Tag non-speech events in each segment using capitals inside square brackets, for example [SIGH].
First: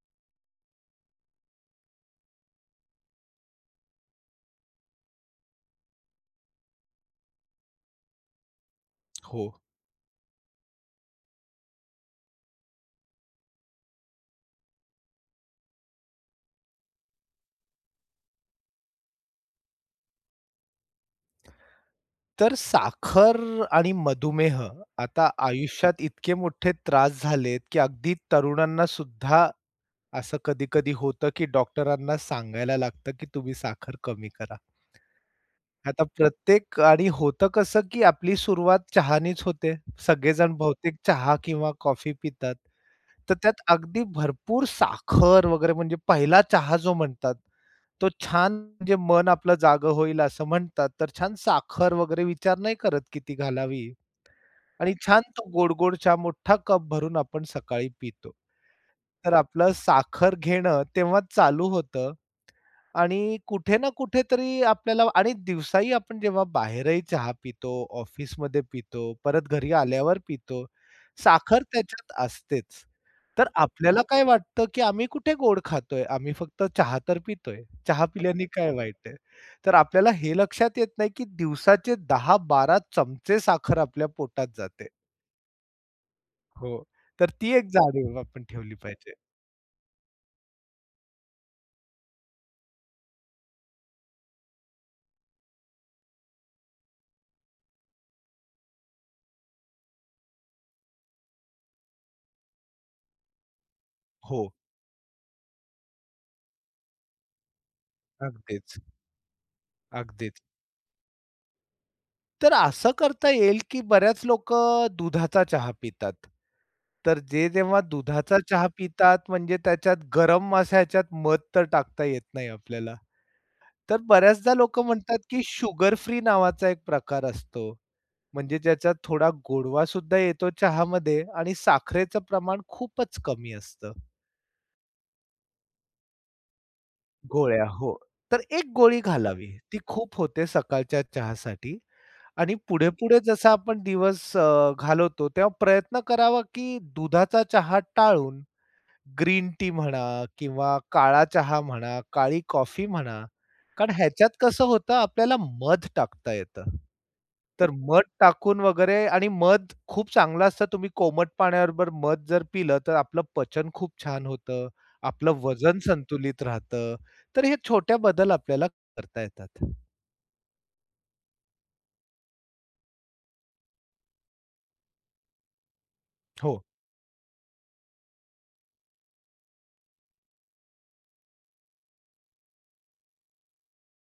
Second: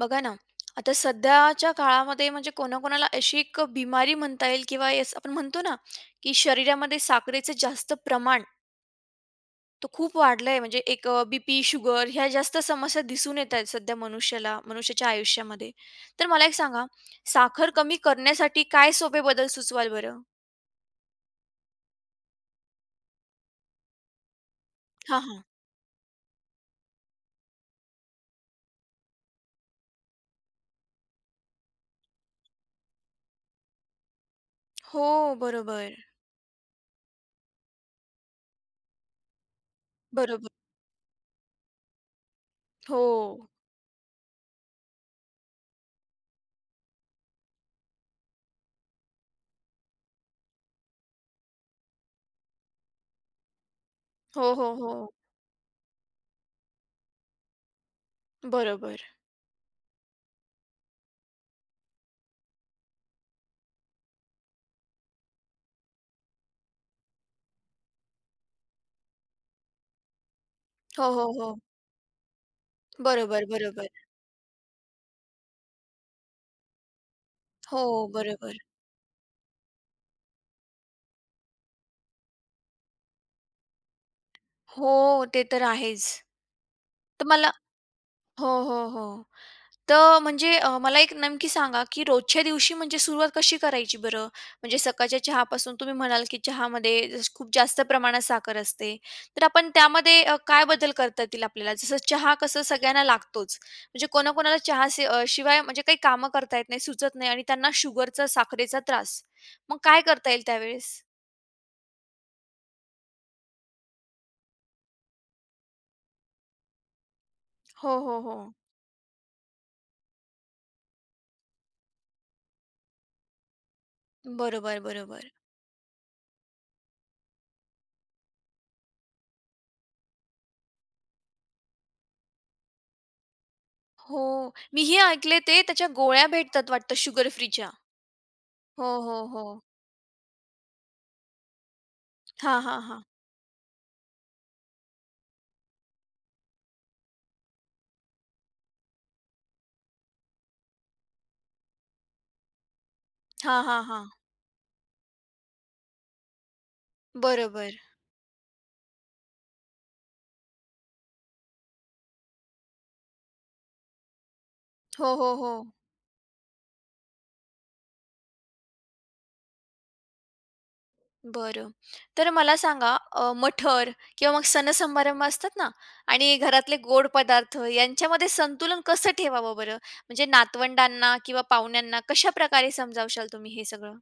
बघा ना, आता सध्याच्या काळामध्ये म्हणजे कोणाकोणाला अशी एक बिमारी म्हणता येईल किंवा येस आपण म्हणतो ना, की शरीरामध्ये साखरेचं जास्त प्रमाण हो. तो खूप वाढलंय म्हणजे एक बीपी शुगर ह्या जास्त समस्या दिसून येत आहेत सध्या मनुष्याला, मनुष्याच्या आयुष्यामध्ये. तर मला एक सांगा, साखर कमी करण्यासाठी काय सोपे बदल सुचवाल बरं? तर साखर आणि मधुमेह हां, आता हां. आयुष्यात इतके मोठे त्रास झालेत, की अगदी तरुणांना सुद्धा असं कधी-कधी होतं, की डॉक्टरांना सांगायला लागतं, की तुम्ही साखर कमी करा. हो, बरोबर. आता प्रत्येक आणि होतं कसं, की आपली सुरुवात चहानीच होते. बरोबर. सगळेजण बहुतेक चहा किंवा कॉफी पितात. हो. तर त्यात अगदी भरपूर साखर वगैरे म्हणजे पहिला चहा जो म्हणतात तो छान म्हणजे मन आपलं जागं होईल असं म्हणतात, तर छान साखर वगैरे विचार नाही करत किती घालावी हो, हो, आणि हो. छान तो गोड-गोड चहा मोठा कप भरून आपण सकाळी पितो. बरोबर. तर आपलं साखर घेणं तेव्हा चालू होतं आणि कुठे ना कुठेतरी आपल्याला आणि दिवसाही आपण जेव्हा बाहेरही चहा पितो, ऑफिसमध्ये पितो, परत घरी आल्यावर पितो, हो, हो, हो. साखर त्याच्यात असतेच. बरोबर, तर बरोबर. आपल्याला काय वाटतं, की आम्ही कुठे गोड खातोय, आम्ही फक्त चहा तर पितोय. हो, चहा पिल्याने बरोबर. काय वाईट आहे? तर आपल्याला हे लक्षात येत नाही, की दिवसाचे 10 12 चमचे साखर आपल्या पोटात जाते. हो, ते तर आहेच. हो, तर तर ती मला एक जाणीव आपण हो, ठेवली हो, पाहिजे. हो. तर म्हणजे मला एक नेमकी सांगा, की रोजच्या दिवशी म्हणजे सुरुवात कशी करायची बरं? म्हणजे सकाळच्या चहापासून तुम्ही म्हणाल, की चहामध्ये जस खूप जास्त प्रमाणात साखर असते. तर आपण त्यामध्ये काय बदल करता येतील आपल्याला? जसं चहा कसं सगळ्यांना लागतोच. म्हणजे हो, कोणाकोणाला चहा शिवाय म्हणजे काही कामं करता येत नाही, सुचत नाही आणि त्यांना शुगरचा, अगदीच, साखरेचा त्रास. मग काय करता अगदीच. येईल त्यावेळेस? तर असं करता येईल, की बऱ्याच लोकं दुधाचा चहा पितात. तर जे जेव्हा हो, हो, हो. दुधाचा चहा पितात म्हणजे त्याच्यात गरम असा ह्याच्यात मध तर टाकता येत नाही आपल्याला. तर बऱ्याचदा बरोबर, लोकं म्हणतात, बरोबर. की शुगर फ्री नावाचा एक प्रकार असतो. म्हणजे ज्याच्यात थोडा गोडवा सुद्धा येतो चहामध्ये आणि साखरेचं प्रमाण खूपच कमी असतं. हो, मीही ऐकले ते त्याच्या गोळ्या भेटतात वाटतं शुगर गोळ्या फ्रीच्या. हो. तर एक हो, गोळी हो, हो. घालावी. ती खूप होते सकाळच्या चहासाठी आणि हां, हां, हां. पुढे-पुढे जसा आपण दिवस घालवतो, तेव्हा प्रयत्न करावा, की दुधाचा चहा टाळून ग्रीन टी म्हणा किंवा काळा चहा म्हणा, काळी कॉफी म्हणा. हां, हां, कारण हां. ह्याच्यात कसं होतं आपल्याला मध टाकता येतं. तर हं. बरोबर. मध टाकून वगैरे आणि मध खूप चांगलं असतं. तुम्ही कोमट पाण्याबरोबर मध जर पिलं तर आपलं पचन खूप छान होतं. हो, हो, आपलं हो. वजन संतुलित राहतं. तर हे छोट्या बदल आपल्याला करता येतात. बरं. तर मला सांगा मठ्ठर किंवा मग सण-समारंभ असतात ना आणि हो. घरातले गोड पदार्थ यांच्यामध्ये संतुलन कसं ठेवावं बरं? म्हणजे नातवंडांना किंवा पाहुण्यांना कशाप्रकारे समजावशाल तुम्ही हे सगळं?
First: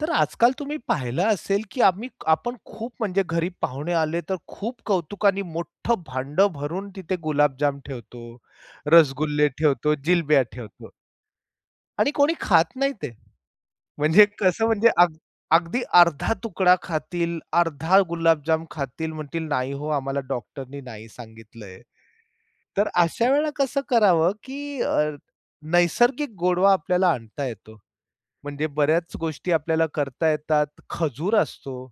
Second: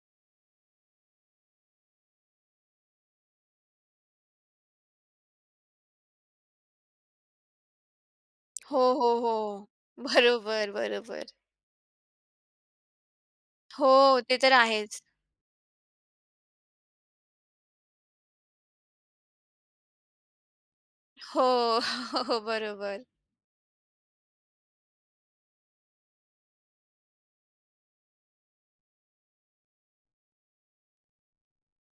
तर आजकाल तुम्ही पाहिलं असेल, की आम्ही आपण खूप म्हणजे घरी पाहुणे आले, तर खूप कौतुकाने मोठं भांडं भरून तिथे गुलाबजाम ठेवतो, हो, हो, हो. रसगुल्ले ठेवतो, जिलब्या बरोबर, ठेवतो बरोबर. आणि कोणी खात नाही ते. हो, म्हणजे ते तर कसं म्हणजे आहेच. अगदी अर्धा तुकडा खातील, अर्धा गुलाबजाम खातील, म्हणतील, "नाही हो, आम्हाला डॉक्टरनी नाही हो, सांगितलंय." [LAUGHS] हो, तर बरोबर. अशा वेळेला कसं करावं, की नैसर्गिक गोडवा आपल्याला आणता येतो. म्हणजे बऱ्याच गोष्टी आपल्याला करता येतात. खजूर असतो,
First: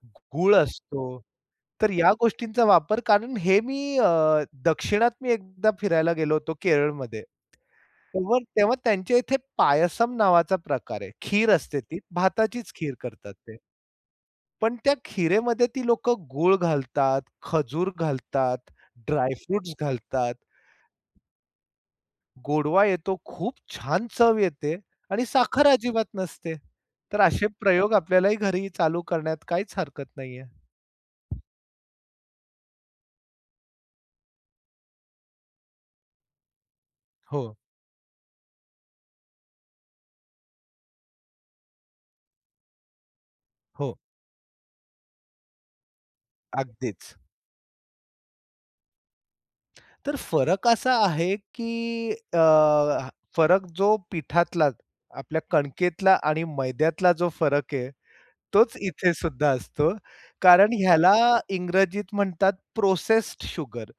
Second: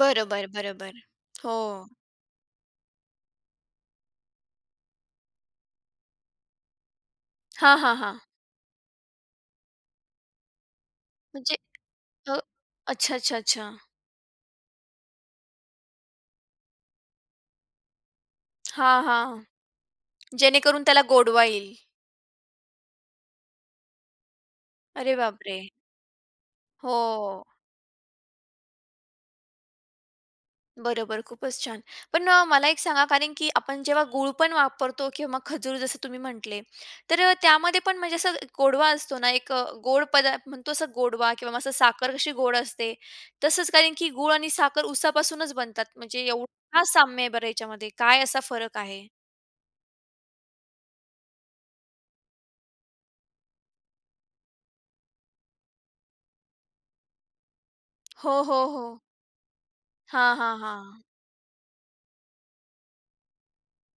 बरोबर, गूळ बरोबर. असतो. हो. तर या गोष्टींचा वापर कारण हे मी अ, दक्षिणात मी एकदा फिरायला गेलो होतो केरळमध्ये. हां, हां, हां. तेव्हा तेव्हा त्यांच्या इथे पायसम नावाचा प्रकार आहे. खीर म्हणजे असते ती. अ, भाताचीच खीर अच्छा, करतात अच्छा, ते. अच्छा. पण त्या खिरेमध्ये ती लोकं गूळ घालतात, खजूर घालतात, हां, हां. ड्राय घालतात. जेणेकरून त्याला गोडवा येईल. गोडवा येतो, खूप छान चव येते अरे आणि बापरे! साखर अजिबात नसते. हो. तर असे प्रयोग आपल्यालाही घरी चालू करण्यात काहीच हरकत नाहीये. बरोबर, खूपच छान. पण मला एक सांगा कारण की आपण जेव्हा गूळ पण वापरतो किंवा मग खजूर जसं तुम्ही म्हटले, तर हो, त्यामध्ये पण म्हणजे असं गोडवा असतो ना एक गोड पदार्थ म्हणतो असं गोडवा किंवा मग असं साखर कशी गोड असते, तसंच कारण हो. की गूळ आणि साखर उसापासूनच बनतात. म्हणजे एवढं का अगदीच. साम्य आहे बरं याच्यामध्ये? काय असा फरक आहे? तर फरक असा आहे, की फरक जो पिठातला आपल्या कणकेतला आणि मैद्यातला जो फरक आहे, हो, हो, तोच हो. इथे सुद्धा असतो. हां, हां, कारण हां. ह्याला इंग्रजीत म्हणतात प्रोसेस्ड शुगर.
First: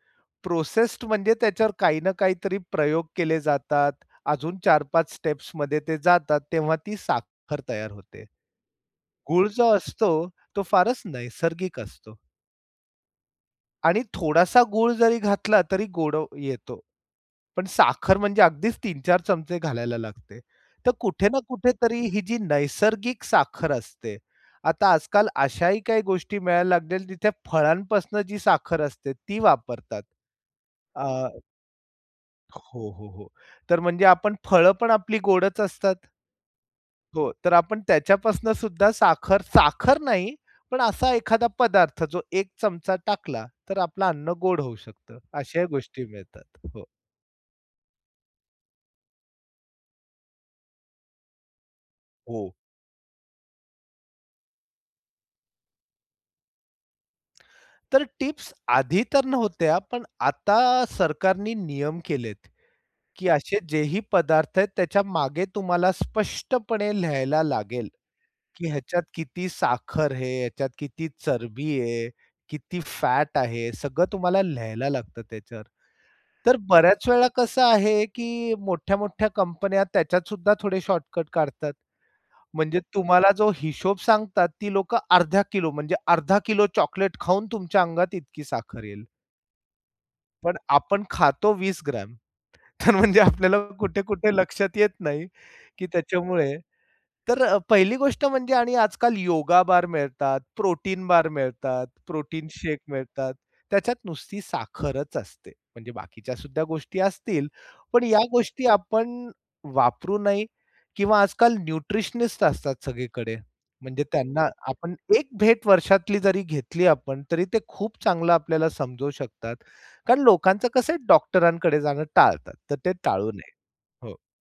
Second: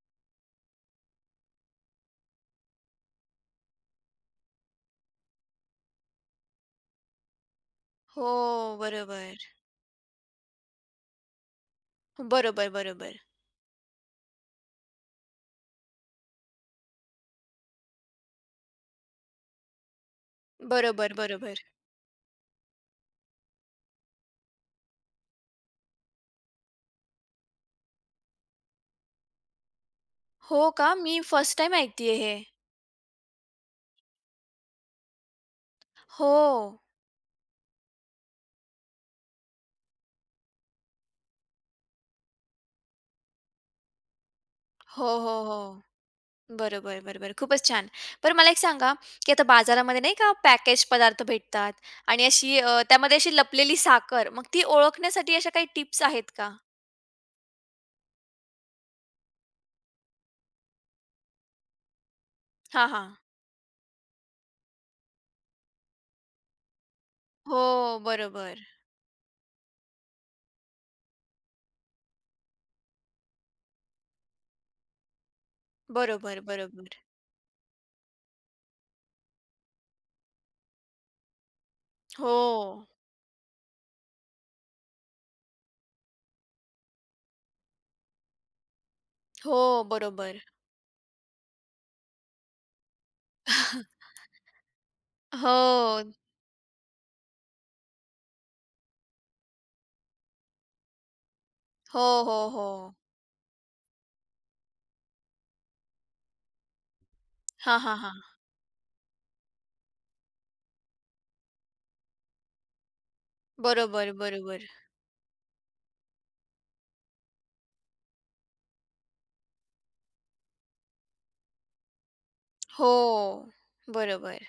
प्रोसेस्ड म्हणजे त्याच्यावर काही ना काहीतरी प्रयोग केले जातात. अजून 4-5 स्टेप्समध्ये ते जातात, तेव्हा ती साखर तयार होते. हो, गूळ बरोबर. जो असतो, तो फारच नैसर्गिक असतो बरोबर, बरोबर. आणि थोडासा गूळ जरी घातला तरी गोड येतो. पण साखर म्हणजे अगदीच 3-4 चमचे घालायला लागते. तर बरोबर, कुठे ना बरोबर. कुठेतरी ही जी नैसर्गिक साखर असते, आता आजकाल अशाही काही गोष्टी मिळायला लागलेल्या तिथे फळांपासून जी साखर असते ती वापरतात. हो का? अ, मी फर्स्ट टाइम ऐकतीये हे. हो, हो, हो. तर म्हणजे आपण फळं पण आपली गोडच असतात. हो. हो, तर आपण त्याच्यापासून सुद्धा साखर साखर नाही, पण असा एखादा पदार्थ जो 1 चमचा टाकला, तर आपलं अन्न गोड होऊ हो, शकतं. हो, अशाही हो. गोष्टी मिळतात. हो, बरोबर, बरोबर. खूपच छान. बरं मला एक सांगा, की आता बाजारामध्ये नाही का पॅकेज पदार्थ भेटतात आणि हो. अशी त्यामध्ये अशी लपलेली साखर, मग ती ओळखण्यासाठी अशा काही टिप्स आहेत का? तर टिप्स आधी तर नव्हत्या, पण आता सरकारनी नियम केलेत, हा हा की असे जेही पदार्थ आहेत त्याच्या मागे तुम्हाला स्पष्टपणे लिहायला लागेल, हो, बरोबर. की ह्याच्यात किती साखर आहे, ह्याच्यात किती चरबी आहे, किती फॅट आहे, सगळं तुम्हाला लिहायला लागतं त्याच्यावर. बरोबर, तर बरोबर. बऱ्याच वेळा कसं आहे, की मोठ्या-मोठ्या कंपन्या त्याच्यात सुद्धा थोडे शॉर्टकट काढतात. हो. म्हणजे तुम्हाला जो हिशोब सांगतात, ती लोकं अर्धा किलो म्हणजे अर्धा किलो चॉकलेट खाऊन तुमच्या अंगात इतकी साखर येईल. हो, बरोबर. पण आपण खातो 20 ग्रॅम. तर म्हणजे आपल्याला [LAUGHS] कुठे-कुठे लक्षात येत नाही, की हो. त्याच्यामुळे तर पहिली गोष्ट म्हणजे आणि आजकाल योगा बार मिळतात, प्रोटीन बार मिळतात, हो, हो, प्रोटीन हो. शेक मिळतात. त्याच्यात नुसती साखरच असते. म्हणजे बाकीच्या सुद्धा गोष्टी असतील, हां, हां, पण या हां. गोष्टी आपण वापरू नये किंवा आजकाल न्यूट्रिशनिस्ट असतात सगळीकडे. म्हणजे बरोबर, त्यांना बरोबर. आपण एक भेट वर्षातली जरी घेतली आपण, तरी ते खूप चांगलं आपल्याला समजवू शकतात. कारण लोकांचं कसं आहे डॉक्टरांकडे जाणं टाळतात, तर ते टाळू नये. हो. हो, बरोबर.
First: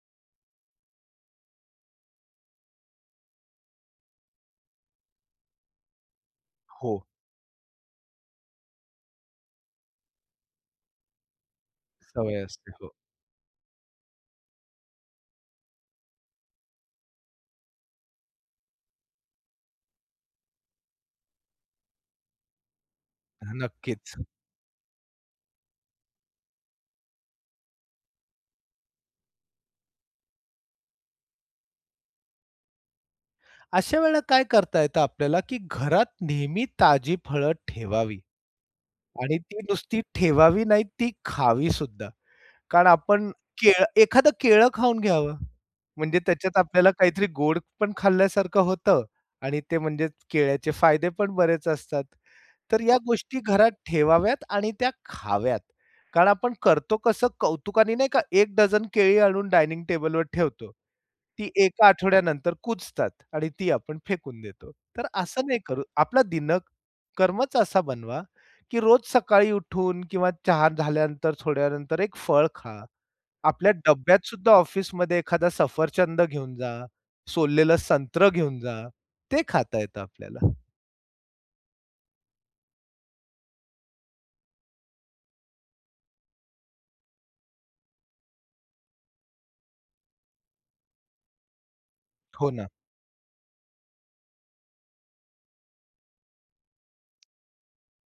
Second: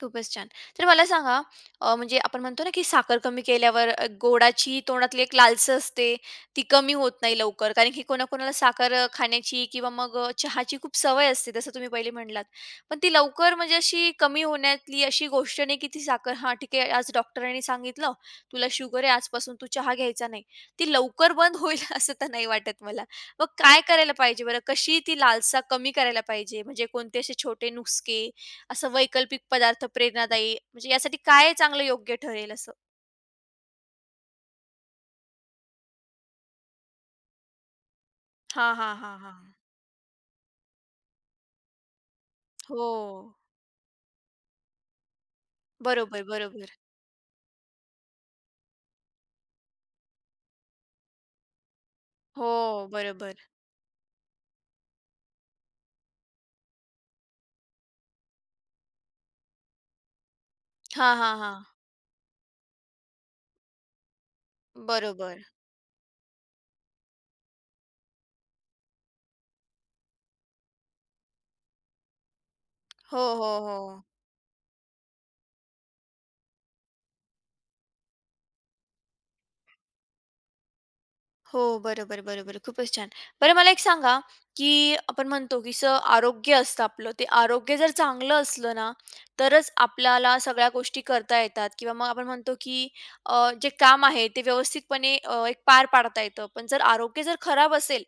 खूपच छान. तर मला सांगा म्हणजे आपण म्हणतो ना, की साखर कमी केल्यावर गोडाची तोंडातली एक लालसा असते, ती कमी हो. होत नाही लवकर. कारण की कोणाकोणाला साखर खाण्याची किंवा मग चहाची खूप सवय असते, जसं तुम्ही पहिले सवय म्हणालात. असते. हो. पण ती लवकर म्हणजे अशी कमी होण्यातली अशी गोष्ट नाही, की ती साखर हां, ठीक आहे, आज डॉक्टरांनी सांगितलं, तुला शुगर आहे, आजपासून तू चहा घ्यायचा नाही. ती लवकर बंद होईल [LAUGHS] असं तर नाही वाटत मला. मग काय करायला नक्कीच. पाहिजे बरं? कशी ती लालसा कमी करायला पाहिजे? म्हणजे कोणते असे छोटे नुस्खे असं वैकल्पिक पदार्थ प्रेरणादायी म्हणजे यासाठी काय चांगलं योग्य ठरेल असं? अशा वेळेला काय करता येतं आपल्याला, की घरात नेहमी ताजी फळं ठेवावी हां, हां, हां, आणि हां. ती नुसती ठेवावी नाही, ती खावी सुद्धा हो. कारण आपण केळ एखादं केळं खाऊन घ्यावं. म्हणजे बरोबर, त्याच्यात बरोबर. आपल्याला काहीतरी गोड पण खाल्ल्यासारखं होतं आणि ते म्हणजे केळ्याचे फायदे पण बरेच असतात. तर हो, या बरोबर. गोष्टी घरात ठेवाव्यात आणि त्या खाव्यात. कारण आपण करतो कसं कौतुकाने नाही का, एक डझन केळी आणून डायनिंग टेबलवर ठेवतो. हां, हां, ती हां. एका आठवड्यानंतर कुजतात आणि ती आपण फेकून देतो. तर बरोबर. असं नाही करू. आपला दिनक्रमच असा बनवा की रोज सकाळी उठून किंवा चहा झाल्यानंतर थोड्या वेळानंतर एक फळ खा. हो, हो, आपल्या हो. डब्यात सुद्धा ऑफिसमध्ये एखादा सफरचंद घेऊन जा, सोललेलं संत्र घेऊन जा. ते खाता येतं आपल्याला. हो, बरोबर, बरोबर. खूपच छान. बरं मला एक सांगा, की आपण म्हणतो की आरोग्य असतं आपलं, ते आरोग्य जर चांगलं असलं ना, तरच आपल्याला सगळ्या गोष्टी करता येतात किंवा मग आपण हो म्हणतो ना. की जे काम आहे ते व्यवस्थितपणे एक पार पाडता येतं. पण जर आरोग्य जर खराब असेल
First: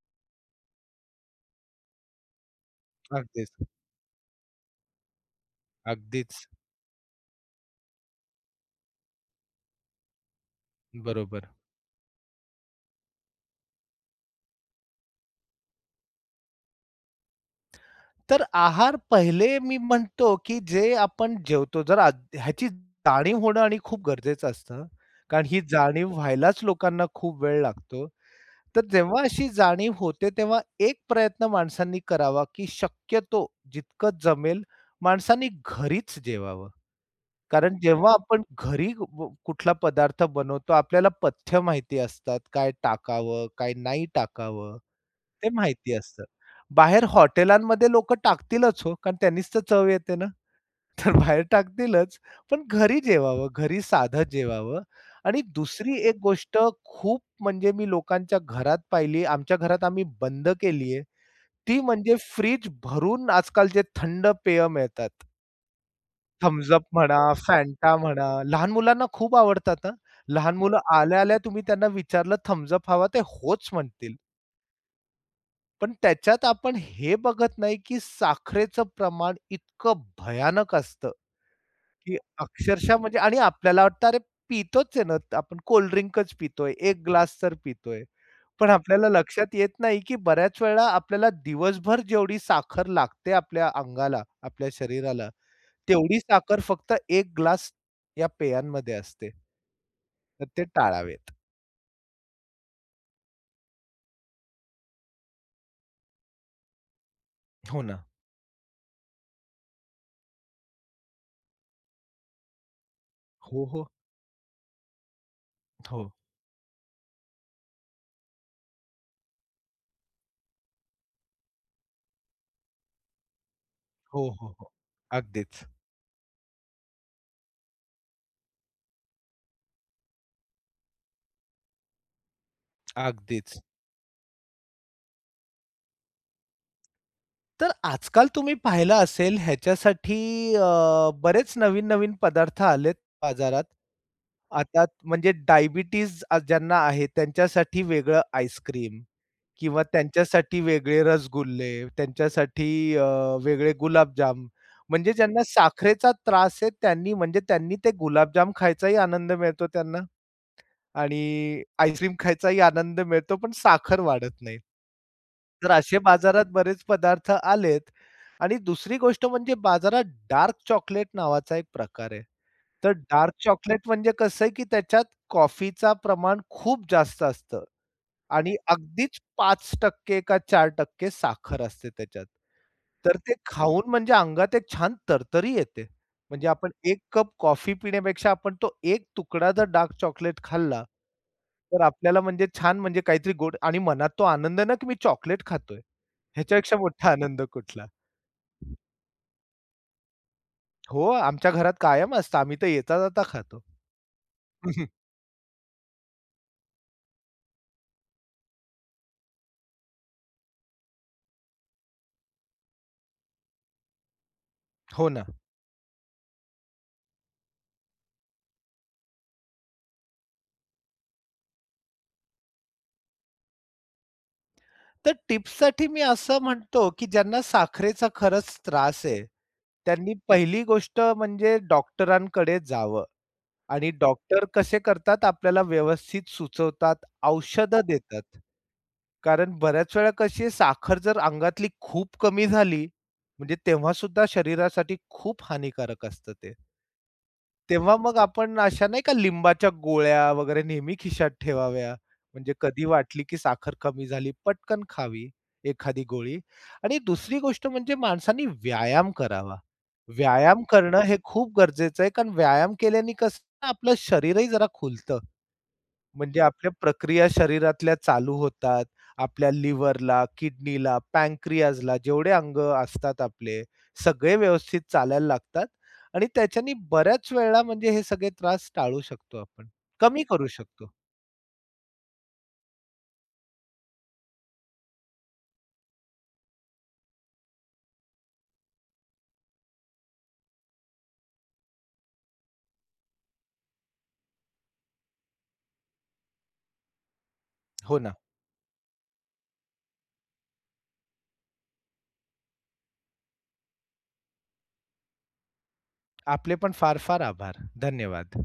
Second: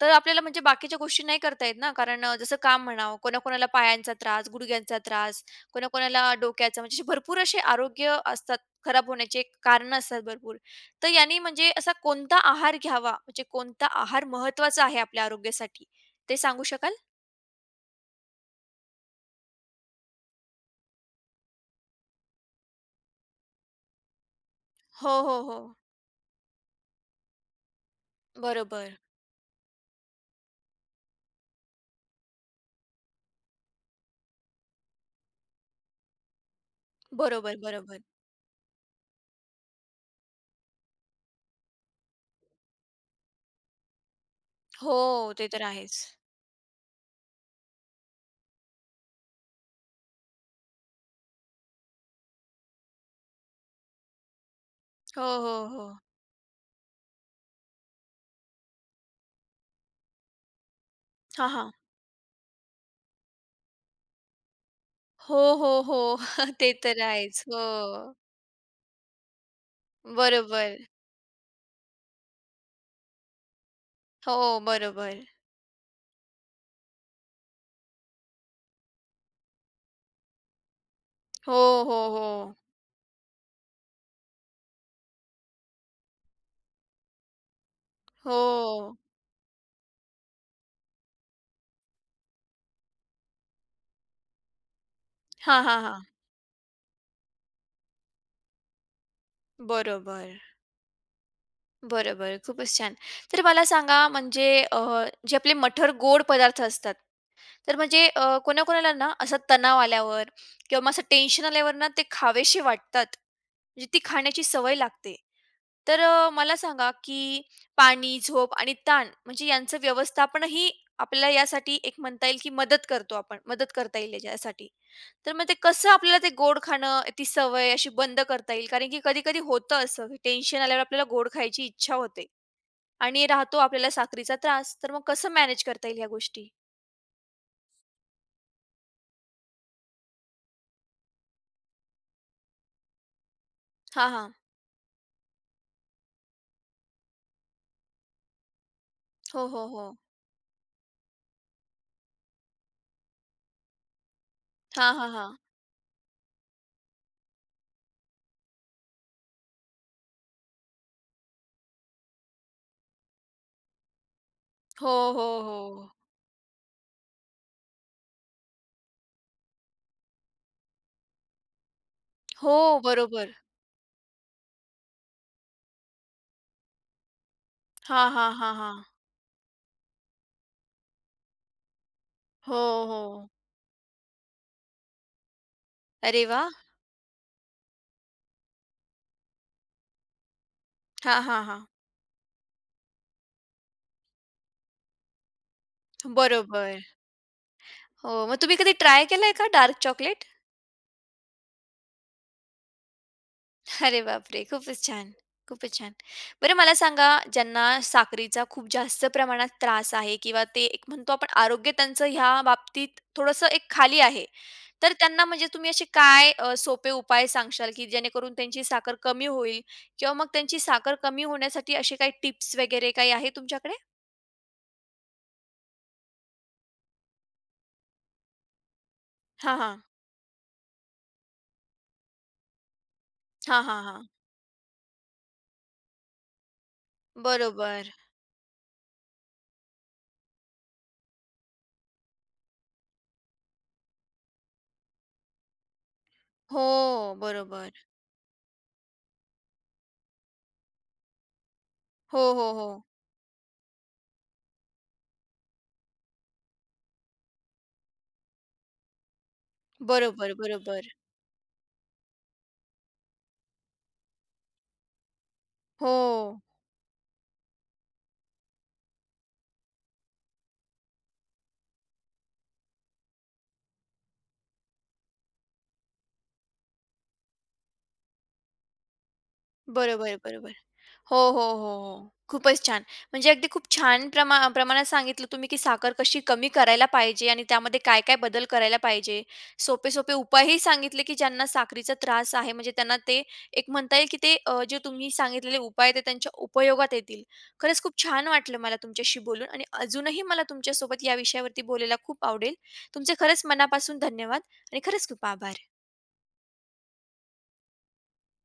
तर आपल्याला म्हणजे बाकीच्या गोष्टी नाही करता येत ना, कारण जसं काम म्हणावं, अगदीच, कोणाकोणाला पायांचा त्रास, गुडघ्यांचा त्रास, कोणाकोणाला अगदीच. डोक्याचा, म्हणजे असे भरपूर असे आरोग्य असतात खराब होण्याचे कारण असतात भरपूर. तर यानी बरोबर. म्हणजे असा कोणता आहार घ्यावा, म्हणजे कोणता आहार महत्त्वाचा आहे आपल्या आरोग्यासाठी, ते सांगू शकाल? तर आहार पहिले मी म्हणतो, की जे आपण जेवतो जर आ ह्याची जाणीव होणं आणि खूप गरजेचं असतं. हो, हो, कारण हो. ही जाणीव व्हायलाच लोकांना खूप वेळ लागतो. तर बरोबर. जेव्हा अशी जाणीव होते, तेव्हा एक प्रयत्न माणसांनी करावा, की शक्यतो जितकं जमेल माणसांनी घरीच जेवावं. बरोबर, कारण बरोबर. जेव्हा आपण घरी कुठला पदार्थ बनवतो, आपल्याला पथ्य माहिती असतात. काय टाकावं, काय नाही टाकावं, हो, ते ते तर माहिती आहेच. असतं. बाहेर हॉटेलांमध्ये लोकं टाकतीलच हो, कारण त्यांनीच तर चव येते ना. तर बाहेर टाकतीलच, पण घरी जेवावं, घरी साधं जेवावं हो, आणि हो, हो. दुसरी एक गोष्ट खूप म्हणजे मी लोकांच्या घरात पाहिली, आमच्या घरात आम्ही बंद केली आहे. हां, हां. ती म्हणजे फ्रीज भरून आजकाल जे थंड पेय मिळतात. हो, हो, हो. [LAUGHS] थम्स ते अप तर म्हणा, आहेच. हो. Fanta म्हणा, लहान मुलांना खूप आवडतात हां. लहान बरोबर. मुलं आल्या-आल्या तुम्ही त्यांना विचारलं थम्स हवा? ते होच म्हणतील. हो, बरोबर. पण त्याच्यात आपण हे बघत नाही, की साखरेचं प्रमाण इतकं भयानक असतं. हो, हो, की हो. अक्षरशः म्हणजे आणि आपल्याला वाटतं अरे पितोच आहे ना, आपण कोल्ड ड्रिंकच पितोय, 1 ग्लास तर पितोय. हो. पण आपल्याला लक्षात येत नाही, की बऱ्याच वेळा आपल्याला दिवसभर जेवढी साखर लागते आपल्या अंगाला, आपल्या शरीराला, हां, हां, हां. तेवढी साखर फक्त 1 ग्लास या पेयांमध्ये असते. बरोबर, तर ते टाळावेत. बरोबर. खूपच छान. तर मला सांगा म्हणजे जे आपले मठर गोड पदार्थ असतात, तर हो ना. म्हणजे कोणाकोणाला ना असा तणाव आल्यावर किंवा मग असं टेन्शन आल्यावर ना ते खावेसे वाटतात. हो, हो. म्हणजे ती खाण्याची सवय लागते. तर हो. मला सांगा की पाणी, झोप आणि ताण म्हणजे यांचं व्यवस्थापनही आपल्याला यासाठी एक म्हणता येईल की मदत करतो आपण. मदत करता येईल हो, हो, याच्यासाठी. हो. तर मग ते अगदीच. कसं आपल्याला ते गोड खाणं, ती सवय अशी बंद करता येईल? कारण की कधी-कधी होतं असं, की टेन्शन आल्यावर आपल्याला गोड खायची इच्छा होते आणि अगदीच. राहतो आपल्याला साखरीचा त्रास. तर मग कसं मॅनेज करता येईल ह्या गोष्टी? तर आजकाल तुम्ही पाहिलं असेल ह्याच्यासाठी बरेच नवीन-नवीन पदार्थ आलेत बाजारात. हां, हां. आता म्हणजे डायबिटीज ज्यांना आहे त्यांच्यासाठी वेगळं आईस्क्रीम हो, हो, किंवा हो. त्यांच्यासाठी वेगळे रसगुल्ले, त्यांच्यासाठी अ, वेगळे गुलाबजाम. हां, हां, म्हणजे हां. ज्यांना साखरेचा त्रास आहे त्यांनी म्हणजे त्यांनी ते गुलाबजाम खायचाही आनंद मिळतो त्यांना आणि आईस्क्रीम खायचाही आनंद मिळतो, पण साखर वाढत नाही. हो, हो, हो. तर असे बाजारात बरेच पदार्थ आलेत आणि दुसरी गोष्ट म्हणजे बाजारात डार्क चॉकलेट नावाचा एक प्रकार आहे. हो, तर डार्क बरोबर. चॉकलेट म्हणजे कसं आहे, की त्याच्यात कॉफीचा प्रमाण खूप जास्त असतं हां, हा हा, आणि हां. अगदीच 5% का 4% साखर असते त्याच्यात. हो, तर हो. ते खाऊन म्हणजे अंगात एक छान तरतरी येते. अरे म्हणजे वाह! आपण 1 कप कॉफी पिण्यापेक्षा आपण तो एक तुकडा जर डार्क चॉकलेट खाल्ला, हां, हां, हां. तर आपल्याला म्हणजे छान म्हणजे काहीतरी गोड आणि मनात तो आनंद ना, की मी चॉकलेट खातोय. ह्याच्यापेक्षा बरोबर. मोठा आनंद कुठला. हो, मग तुम्ही कधी ट्राय केलंय का डार्क चॉकलेट? हो, आमच्या घरात कायम असतं. आम्ही तर येता-जाता खातो. अरे बापरे! [LAUGHS] खूपच हं, छान, खूपच छान. बरं मला सांगा, ज्यांना साखरेचा खूप जास्त प्रमाणात त्रास आहे किंवा ते एक म्हणतो आपण आरोग्य त्यांचं ह्या बाबतीत थोडंसं एक खाली आहे. तर हो ना. त्यांना म्हणजे तुम्ही असे काय सोपे उपाय सांगशाल, की जेणेकरून त्यांची साखर कमी होईल किंवा मग त्यांची साखर कमी होण्यासाठी असे काही टिप्स वगैरे काही आहे तुमच्याकडे? तर टिप्ससाठी मी असं म्हणतो, की ज्यांना साखरेचा खरंच त्रास आहे, हां, हां. त्यांनी पहिली गोष्ट म्हणजे डॉक्टरांकडे जावं. हां, हां, आणि हां. डॉक्टर कसे करतात आपल्याला व्यवस्थित सुचवतात, औषधं बरोबर. देतात. कारण बऱ्याच वेळा कशी आहे साखर जर अंगातली खूप कमी झाली, म्हणजे तेव्हा सुद्धा शरीरासाठी खूप हानिकारक असतं ते. हो, बरोबर. तेव्हा मग आपण अशा नाही का लिंबाच्या गोळ्या वगैरे नेहमी खिशात ठेवाव्या. हो, हो, म्हणजे हो. कधी वाटली की साखर कमी झाली, पटकन खावी एखादी गोळी. आणि दुसरी गोष्ट म्हणजे माणसांनी व्यायाम करावा. बरोबर, व्यायाम बरोबर. करणं हे खूप गरजेचं आहे, कारण व्यायाम केल्याने कसं ना आपलं शरीरही जरा खुलतं. हो. म्हणजे आपल्या प्रक्रिया शरीरातल्या चालू होतात. आपल्या लिव्हरला, किडनीला, पँक्रियाजला जेवढे अंग असतात आपले, सगळे व्यवस्थित चालायला लागतात आणि त्याच्याने बऱ्याच वेळेला म्हणजे हे सगळे त्रास टाळू शकतो आपण, बरोबर, कमी करू बरोबर. शकतो. हो, हो, हो, हो. खूपच छान. म्हणजे अगदी खूप छान प्रमाणात सांगितलं तुम्ही, की साखर कशी कमी करायला पाहिजे आणि त्यामध्ये काय-काय बदल करायला पाहिजे. सोपे-सोपे उपायही सांगितले, की ज्यांना साखरीचा त्रास आहे, म्हणजे त्यांना ते एक म्हणता येईल, की ते जे तुम्ही सांगितलेले उपाय ते त्यांच्या उपयोगात येतील. खरंच हो खूप ना. छान वाटलं मला तुमच्याशी बोलून आणि अजूनही मला तुमच्यासोबत या विषयावरती बोलायला खूप आवडेल. तुमचे खरंच मनापासून धन्यवाद आणि खरंच खूप आभार. आपले पण फार-फार आभार. धन्यवाद.